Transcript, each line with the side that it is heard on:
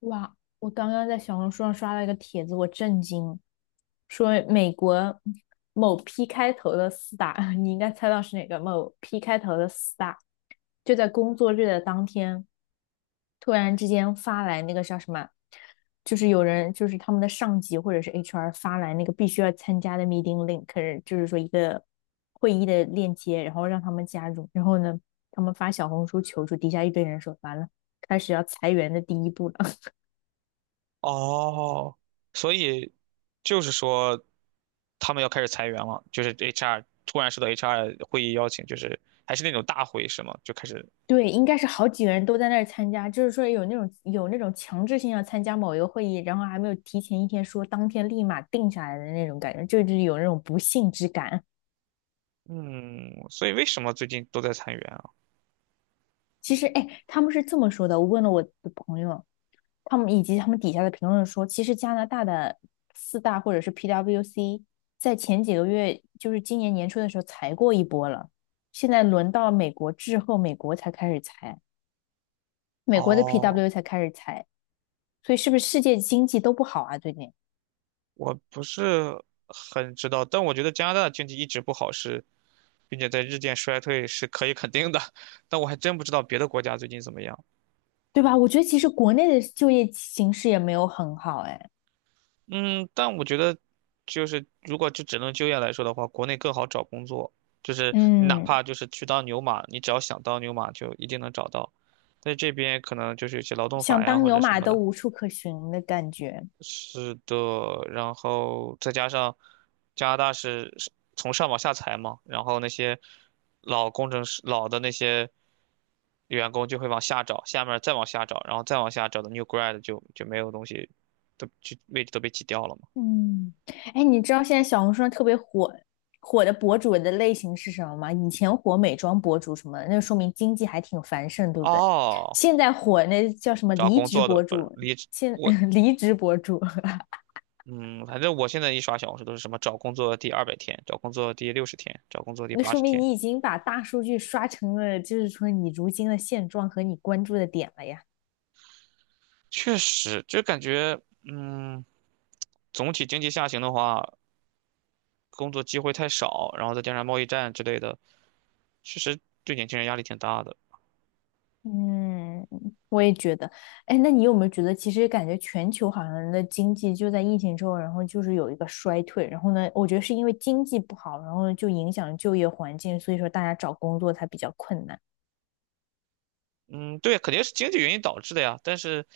left: 哇，我刚刚在小红书上刷了一个帖子，我震惊，说美国某 P 开头的四大，你应该猜到是哪个？某 P 开头的四大，就在工作日的当天，突然之间发来那个叫什么，就是有人就是他们的上级或者是 HR 发来那个必须要参加的 meeting link，可是就是说一个会议的链接，然后让他们加入，然后呢，他们发小红书求助，底下一堆人说完了，开始要裁员的第一步了。
right: 哦，所以就是说他们要开始裁员了，就是 HR 突然收到 HR 会议邀请，就是还是那种大会是吗？就开始，
left: 对，应该是好几个人都在那儿参加，就是说有那种强制性要参加某一个会议，然后还没有提前一天说，当天立马定下来的那种感觉，就是有那种不幸之感。
right: 嗯，所以为什么最近都在裁员啊？
left: 其实，哎，他们是这么说的，我问了我的朋友，他们以及他们底下的评论说，其实加拿大的四大或者是 PWC 在前几个月，就是今年年初的时候裁过一波了，现在轮到美国之后，美国才开始裁，美国的
right: 哦，
left: PW 才开始裁，所以是不是世界经济都不好啊？最近？
right: 我不是很知道，但我觉得加拿大的经济一直不好是，并且在日渐衰退是可以肯定的，但我还真不知道别的国家最近怎么样。
left: 对吧？我觉得其实国内的就业形势也没有很好，哎，
right: 嗯，但我觉得，就是如果就只能就业来说的话，国内更好找工作。就是你哪
left: 嗯，
right: 怕就是去当牛马，你只要想当牛马，就一定能找到。在这边可能就是有些劳动法
left: 想
right: 呀
left: 当
right: 或
left: 牛
right: 者什
left: 马
right: 么
left: 都
right: 的。
left: 无处可寻的感觉。
right: 是的，然后再加上加拿大是从上往下裁嘛，然后那些老工程师、老的那些员工就会往下找，下面儿再往下找，然后再往下找的 new grad 就没有东西，都就位置都被挤掉了嘛。
left: 嗯，哎，你知道现在小红书上特别火的博主的类型是什么吗？以前火美妆博主什么的，那说明经济还挺繁盛，对不对？
right: 哦，
left: 现在火那叫什么
right: 找
left: 离
right: 工
left: 职
right: 作的
left: 博
right: 不是
left: 主，
right: 离职。
left: 现
right: 我
left: 离职博主，
right: 嗯，反正我现在一刷小红书都是什么找工作第200天，找工作第60天，找工作第
left: 那
right: 八
left: 说
right: 十
left: 明
right: 天，
left: 你已经把大数据刷成了，就是说你如今的现状和你关注的点了呀。
right: 确实就感觉。嗯，总体经济下行的话，工作机会太少，然后再加上贸易战之类的，确实对年轻人压力挺大的。
left: 嗯，我也觉得。哎，那你有没有觉得，其实感觉全球好像人的经济就在疫情之后，然后就是有一个衰退，然后呢，我觉得是因为经济不好，然后就影响就业环境，所以说大家找工作才比较困难。
right: 嗯，对，肯定是经济原因导致的呀。但是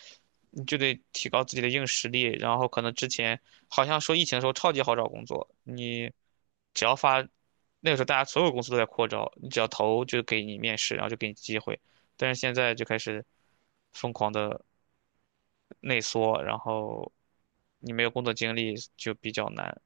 right: 你就得提高自己的硬实力，然后可能之前好像说疫情的时候超级好找工作，你只要发，那个时候大家所有公司都在扩招，你只要投就给你面试，然后就给你机会。但是现在就开始疯狂的内缩，然后你没有工作经历就比较难。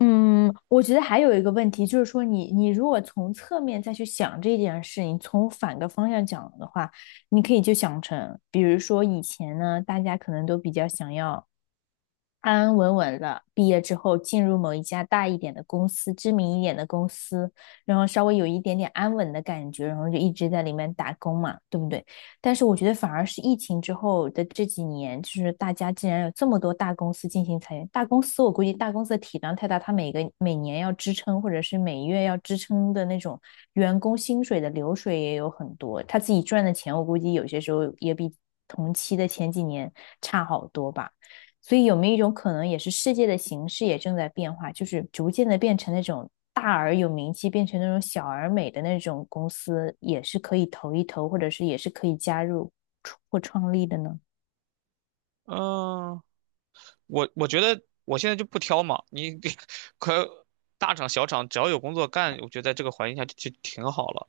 left: 嗯，我觉得还有一个问题就是说你，你如果从侧面再去想这件事情，从反个方向讲的话，你可以就想成，比如说以前呢，大家可能都比较想要。安安稳稳了，毕业之后进入某一家大一点的公司，知名一点的公司，然后稍微有一点点安稳的感觉，然后就一直在里面打工嘛，对不对？但是我觉得反而是疫情之后的这几年，就是大家竟然有这么多大公司进行裁员，大公司我估计大公司的体量太大，它每个每年要支撑或者是每月要支撑的那种员工薪水的流水也有很多，他自己赚的钱我估计有些时候也比同期的前几年差好多吧。所以有没有一种可能，也是世界的形势也正在变化，就是逐渐的变成那种大而有名气，变成那种小而美的那种公司，也是可以投一投，或者是也是可以加入或创立的呢？
right: 嗯，我觉得我现在就不挑嘛，你给 可大厂小厂只要有工作干，我觉得在这个环境下就挺好了。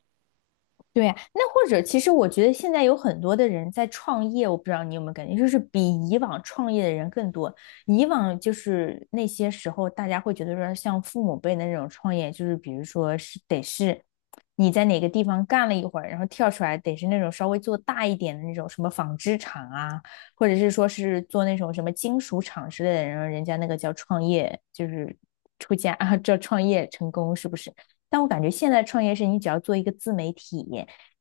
left: 对呀，那或者其实我觉得现在有很多的人在创业，我不知道你有没有感觉，就是比以往创业的人更多。以往就是那些时候，大家会觉得说，像父母辈的那种创业，就是比如说是得是你在哪个地方干了一会儿，然后跳出来，得是那种稍微做大一点的那种什么纺织厂啊，或者是说是做那种什么金属厂之类的，然后人家那个叫创业，就是出家啊，叫创业成功，是不是？但我感觉现在创业是你只要做一个自媒体，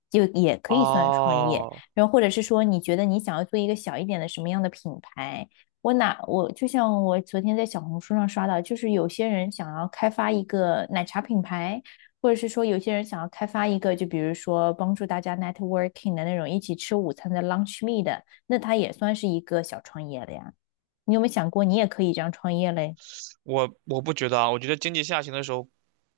left: 就也可以算创业。
right: 哦，
left: 然后或者是说，你觉得你想要做一个小一点的什么样的品牌？我就像我昨天在小红书上刷到，就是有些人想要开发一个奶茶品牌，或者是说有些人想要开发一个，就比如说帮助大家 networking 的那种一起吃午餐的 lunch meet 的，那它也算是一个小创业了呀。你有没有想过，你也可以这样创业嘞？
right: 我不觉得啊，我觉得经济下行的时候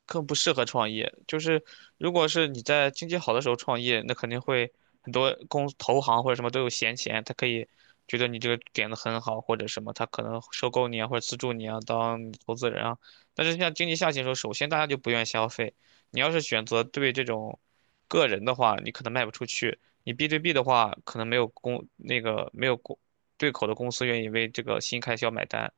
right: 更不适合创业。就是如果是你在经济好的时候创业，那肯定会很多公投行或者什么都有闲钱，他可以觉得你这个点子很好或者什么，他可能收购你啊或者资助你啊当你投资人啊。但是像经济下行的时候，首先大家就不愿意消费。你要是选择对这种个人的话，你可能卖不出去；你 B 对 B 的话，可能没有公那个没有公对口的公司愿意为这个新开销买单。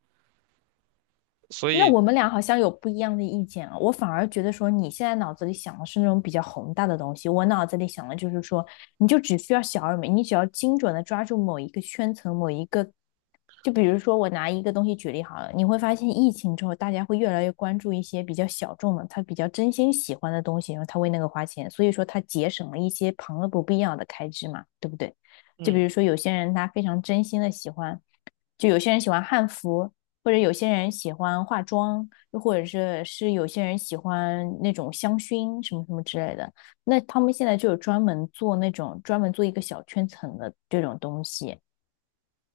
right: 所
left: 那
right: 以
left: 我们俩好像有不一样的意见啊，我反而觉得说你现在脑子里想的是那种比较宏大的东西，我脑子里想的就是说，你就只需要小而美，你只要精准的抓住某一个圈层，某一个，就比如说我拿一个东西举例好了，你会发现疫情之后，大家会越来越关注一些比较小众的，他比较真心喜欢的东西，然后他为那个花钱，所以说他节省了一些旁的不必要的开支嘛，对不对？就比
right: 嗯，
left: 如说有些人他非常真心的喜欢，就有些人喜欢汉服。或者有些人喜欢化妆，又或者是有些人喜欢那种香薰什么什么之类的。那他们现在就有专门做一个小圈层的这种东西，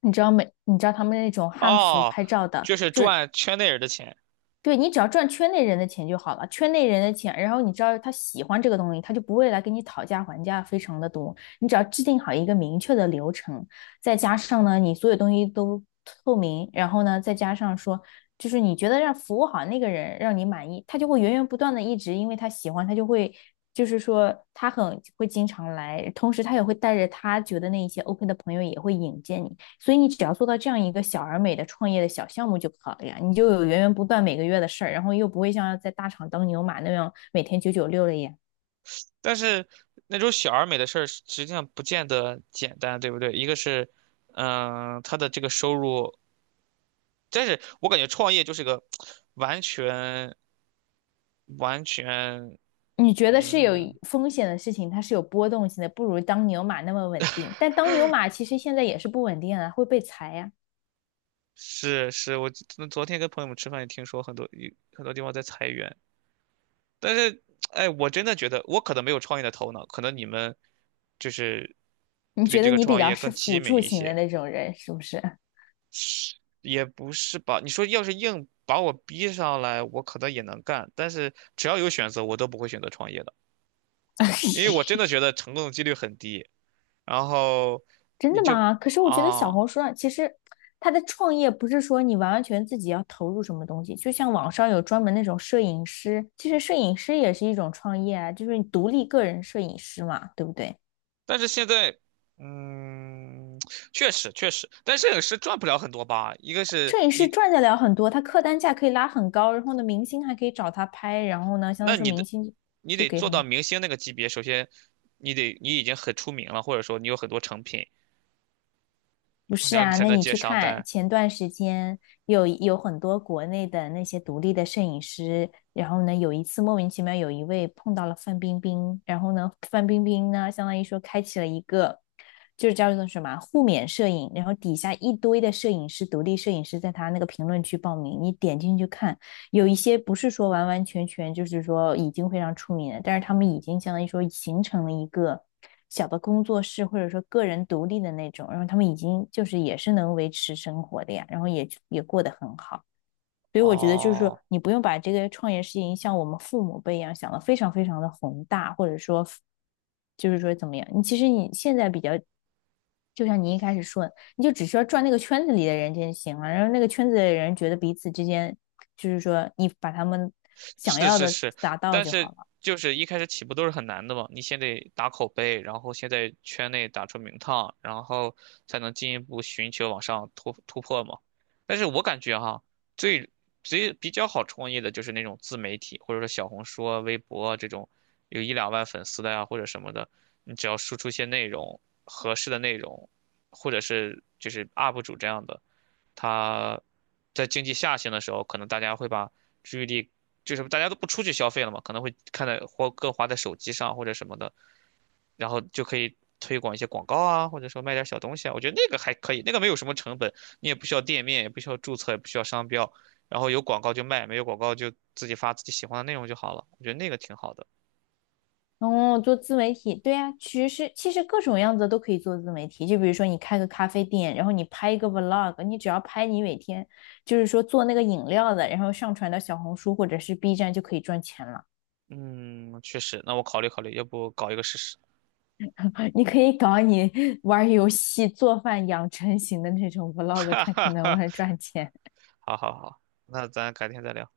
left: 你知道他们那种汉服
right: 哦，
left: 拍照的，
right: 就是赚圈内人的钱。
left: 对，你只要赚圈内人的钱就好了，圈内人的钱，然后你知道他喜欢这个东西，他就不会来跟你讨价还价，非常的多。你只要制定好一个明确的流程，再加上呢，你所有东西都透明，然后呢，再加上说，就是你觉得让服务好那个人让你满意，他就会源源不断的一直，因为他喜欢，他就会，就是说他很会经常来，同时他也会带着他觉得那一些 OK 的朋友也会引荐你，所以你只要做到这样一个小而美的创业的小项目就好了呀，你就有源源不断每个月的事儿，然后又不会像在大厂当牛马那样每天996了呀。
right: 但是那种小而美的事儿，实际上不见得简单，对不对？一个是，他的这个收入，但是我感觉创业就是个完全完全。
left: 你觉得是有
right: 嗯，
left: 风险的事情，它是有波动性的，不如当牛马那么稳定。但当牛马其实现在也是不稳定啊，会被裁呀、啊
right: 是是，我昨天跟朋友们吃饭也听说很多很多地方在裁员，但是哎，我真的觉得我可能没有创业的头脑，可能你们就是
left: 你
right: 对
left: 觉
right: 这
left: 得
right: 个
left: 你比
right: 创
left: 较
right: 业
left: 是
right: 更机
left: 辅
right: 敏
left: 助
right: 一
left: 型的
right: 些。
left: 那种人，是不是？
right: 也不是吧？你说要是硬把我逼上来，我可能也能干，但是只要有选择，我都不会选择创业的，因为我真的觉得成功的几率很低。然后
left: 真
right: 你
left: 的
right: 就
left: 吗？可是我觉得
right: 啊，
left: 小红书上其实它的创业不是说你完完全自己要投入什么东西，就像网上有专门那种摄影师，其实摄影师也是一种创业啊，就是你独立个人摄影师嘛，对不对？
right: 但是现在，嗯，确实确实，但摄影师赚不了很多吧？一个是
left: 摄影师
right: 你，
left: 赚得了很多，他客单价可以拉很高，然后呢，明星还可以找他拍，然后呢，相当于
right: 那
left: 说
right: 你
left: 明
right: 的
left: 星
right: 你
left: 就
right: 得
left: 给
right: 做到
left: 很
right: 明星那个级别，首先你已经很出名了，或者说你有很多成品，
left: 不是
right: 然后你
left: 啊，
right: 才
left: 那
right: 能
left: 你
right: 接
left: 去
right: 商
left: 看
right: 单。
left: 前段时间有很多国内的那些独立的摄影师，然后呢，有一次莫名其妙有一位碰到了范冰冰，然后呢，范冰冰呢，相当于说开启了一个就是叫做什么啊互免摄影，然后底下一堆的摄影师，独立摄影师在他那个评论区报名，你点进去看，有一些不是说完完全全就是说已经非常出名了，但是他们已经相当于说形成了一个小的工作室，或者说个人独立的那种，然后他们已经就是也是能维持生活的呀，然后也过得很好。所以我觉得就是说，
right: 哦，
left: 你不用把这个创业事情像我们父母辈一样想的非常非常的宏大，或者说，就是说怎么样？你其实你现在比较，就像你一开始说的，你就只需要转那个圈子里的人就行了，然后那个圈子的人觉得彼此之间，就是说你把他们想
right: 是
left: 要
right: 是
left: 的
right: 是，
left: 达到
right: 但
left: 就好
right: 是
left: 了。
right: 就是一开始起步都是很难的嘛，你先得打口碑，然后先在圈内打出名堂，然后才能进一步寻求往上突破嘛。但是我感觉哈，最最比较好创业的就是那种自媒体，或者说小红书啊、微博啊这种有一两万粉丝的呀、或者什么的，你只要输出一些内容，合适的内容，或者是就是 UP 主这样的。它在经济下行的时候，可能大家会把注意力，就是大家都不出去消费了嘛，可能会看在或更花在手机上或者什么的，然后就可以推广一些广告啊，或者说卖点小东西啊。我觉得那个还可以，那个没有什么成本，你也不需要店面，也不需要注册，也不需要商标，然后有广告就卖，没有广告就自己发自己喜欢的内容就好了。我觉得那个挺好的。
left: 哦，做自媒体，对呀，其实各种样子都可以做自媒体。就比如说你开个咖啡店，然后你拍一个 vlog，你只要拍你每天就是说做那个饮料的，然后上传到小红书或者是 B 站就可以赚钱了。
right: 嗯，确实，那我考虑考虑，要不搞一个试试。
left: 你可以搞你玩游戏、做饭、养成型的那种 vlog，
right: 哈
left: 看
right: 哈
left: 看能不
right: 哈，
left: 能赚钱。
right: 好好好，那咱改天再聊。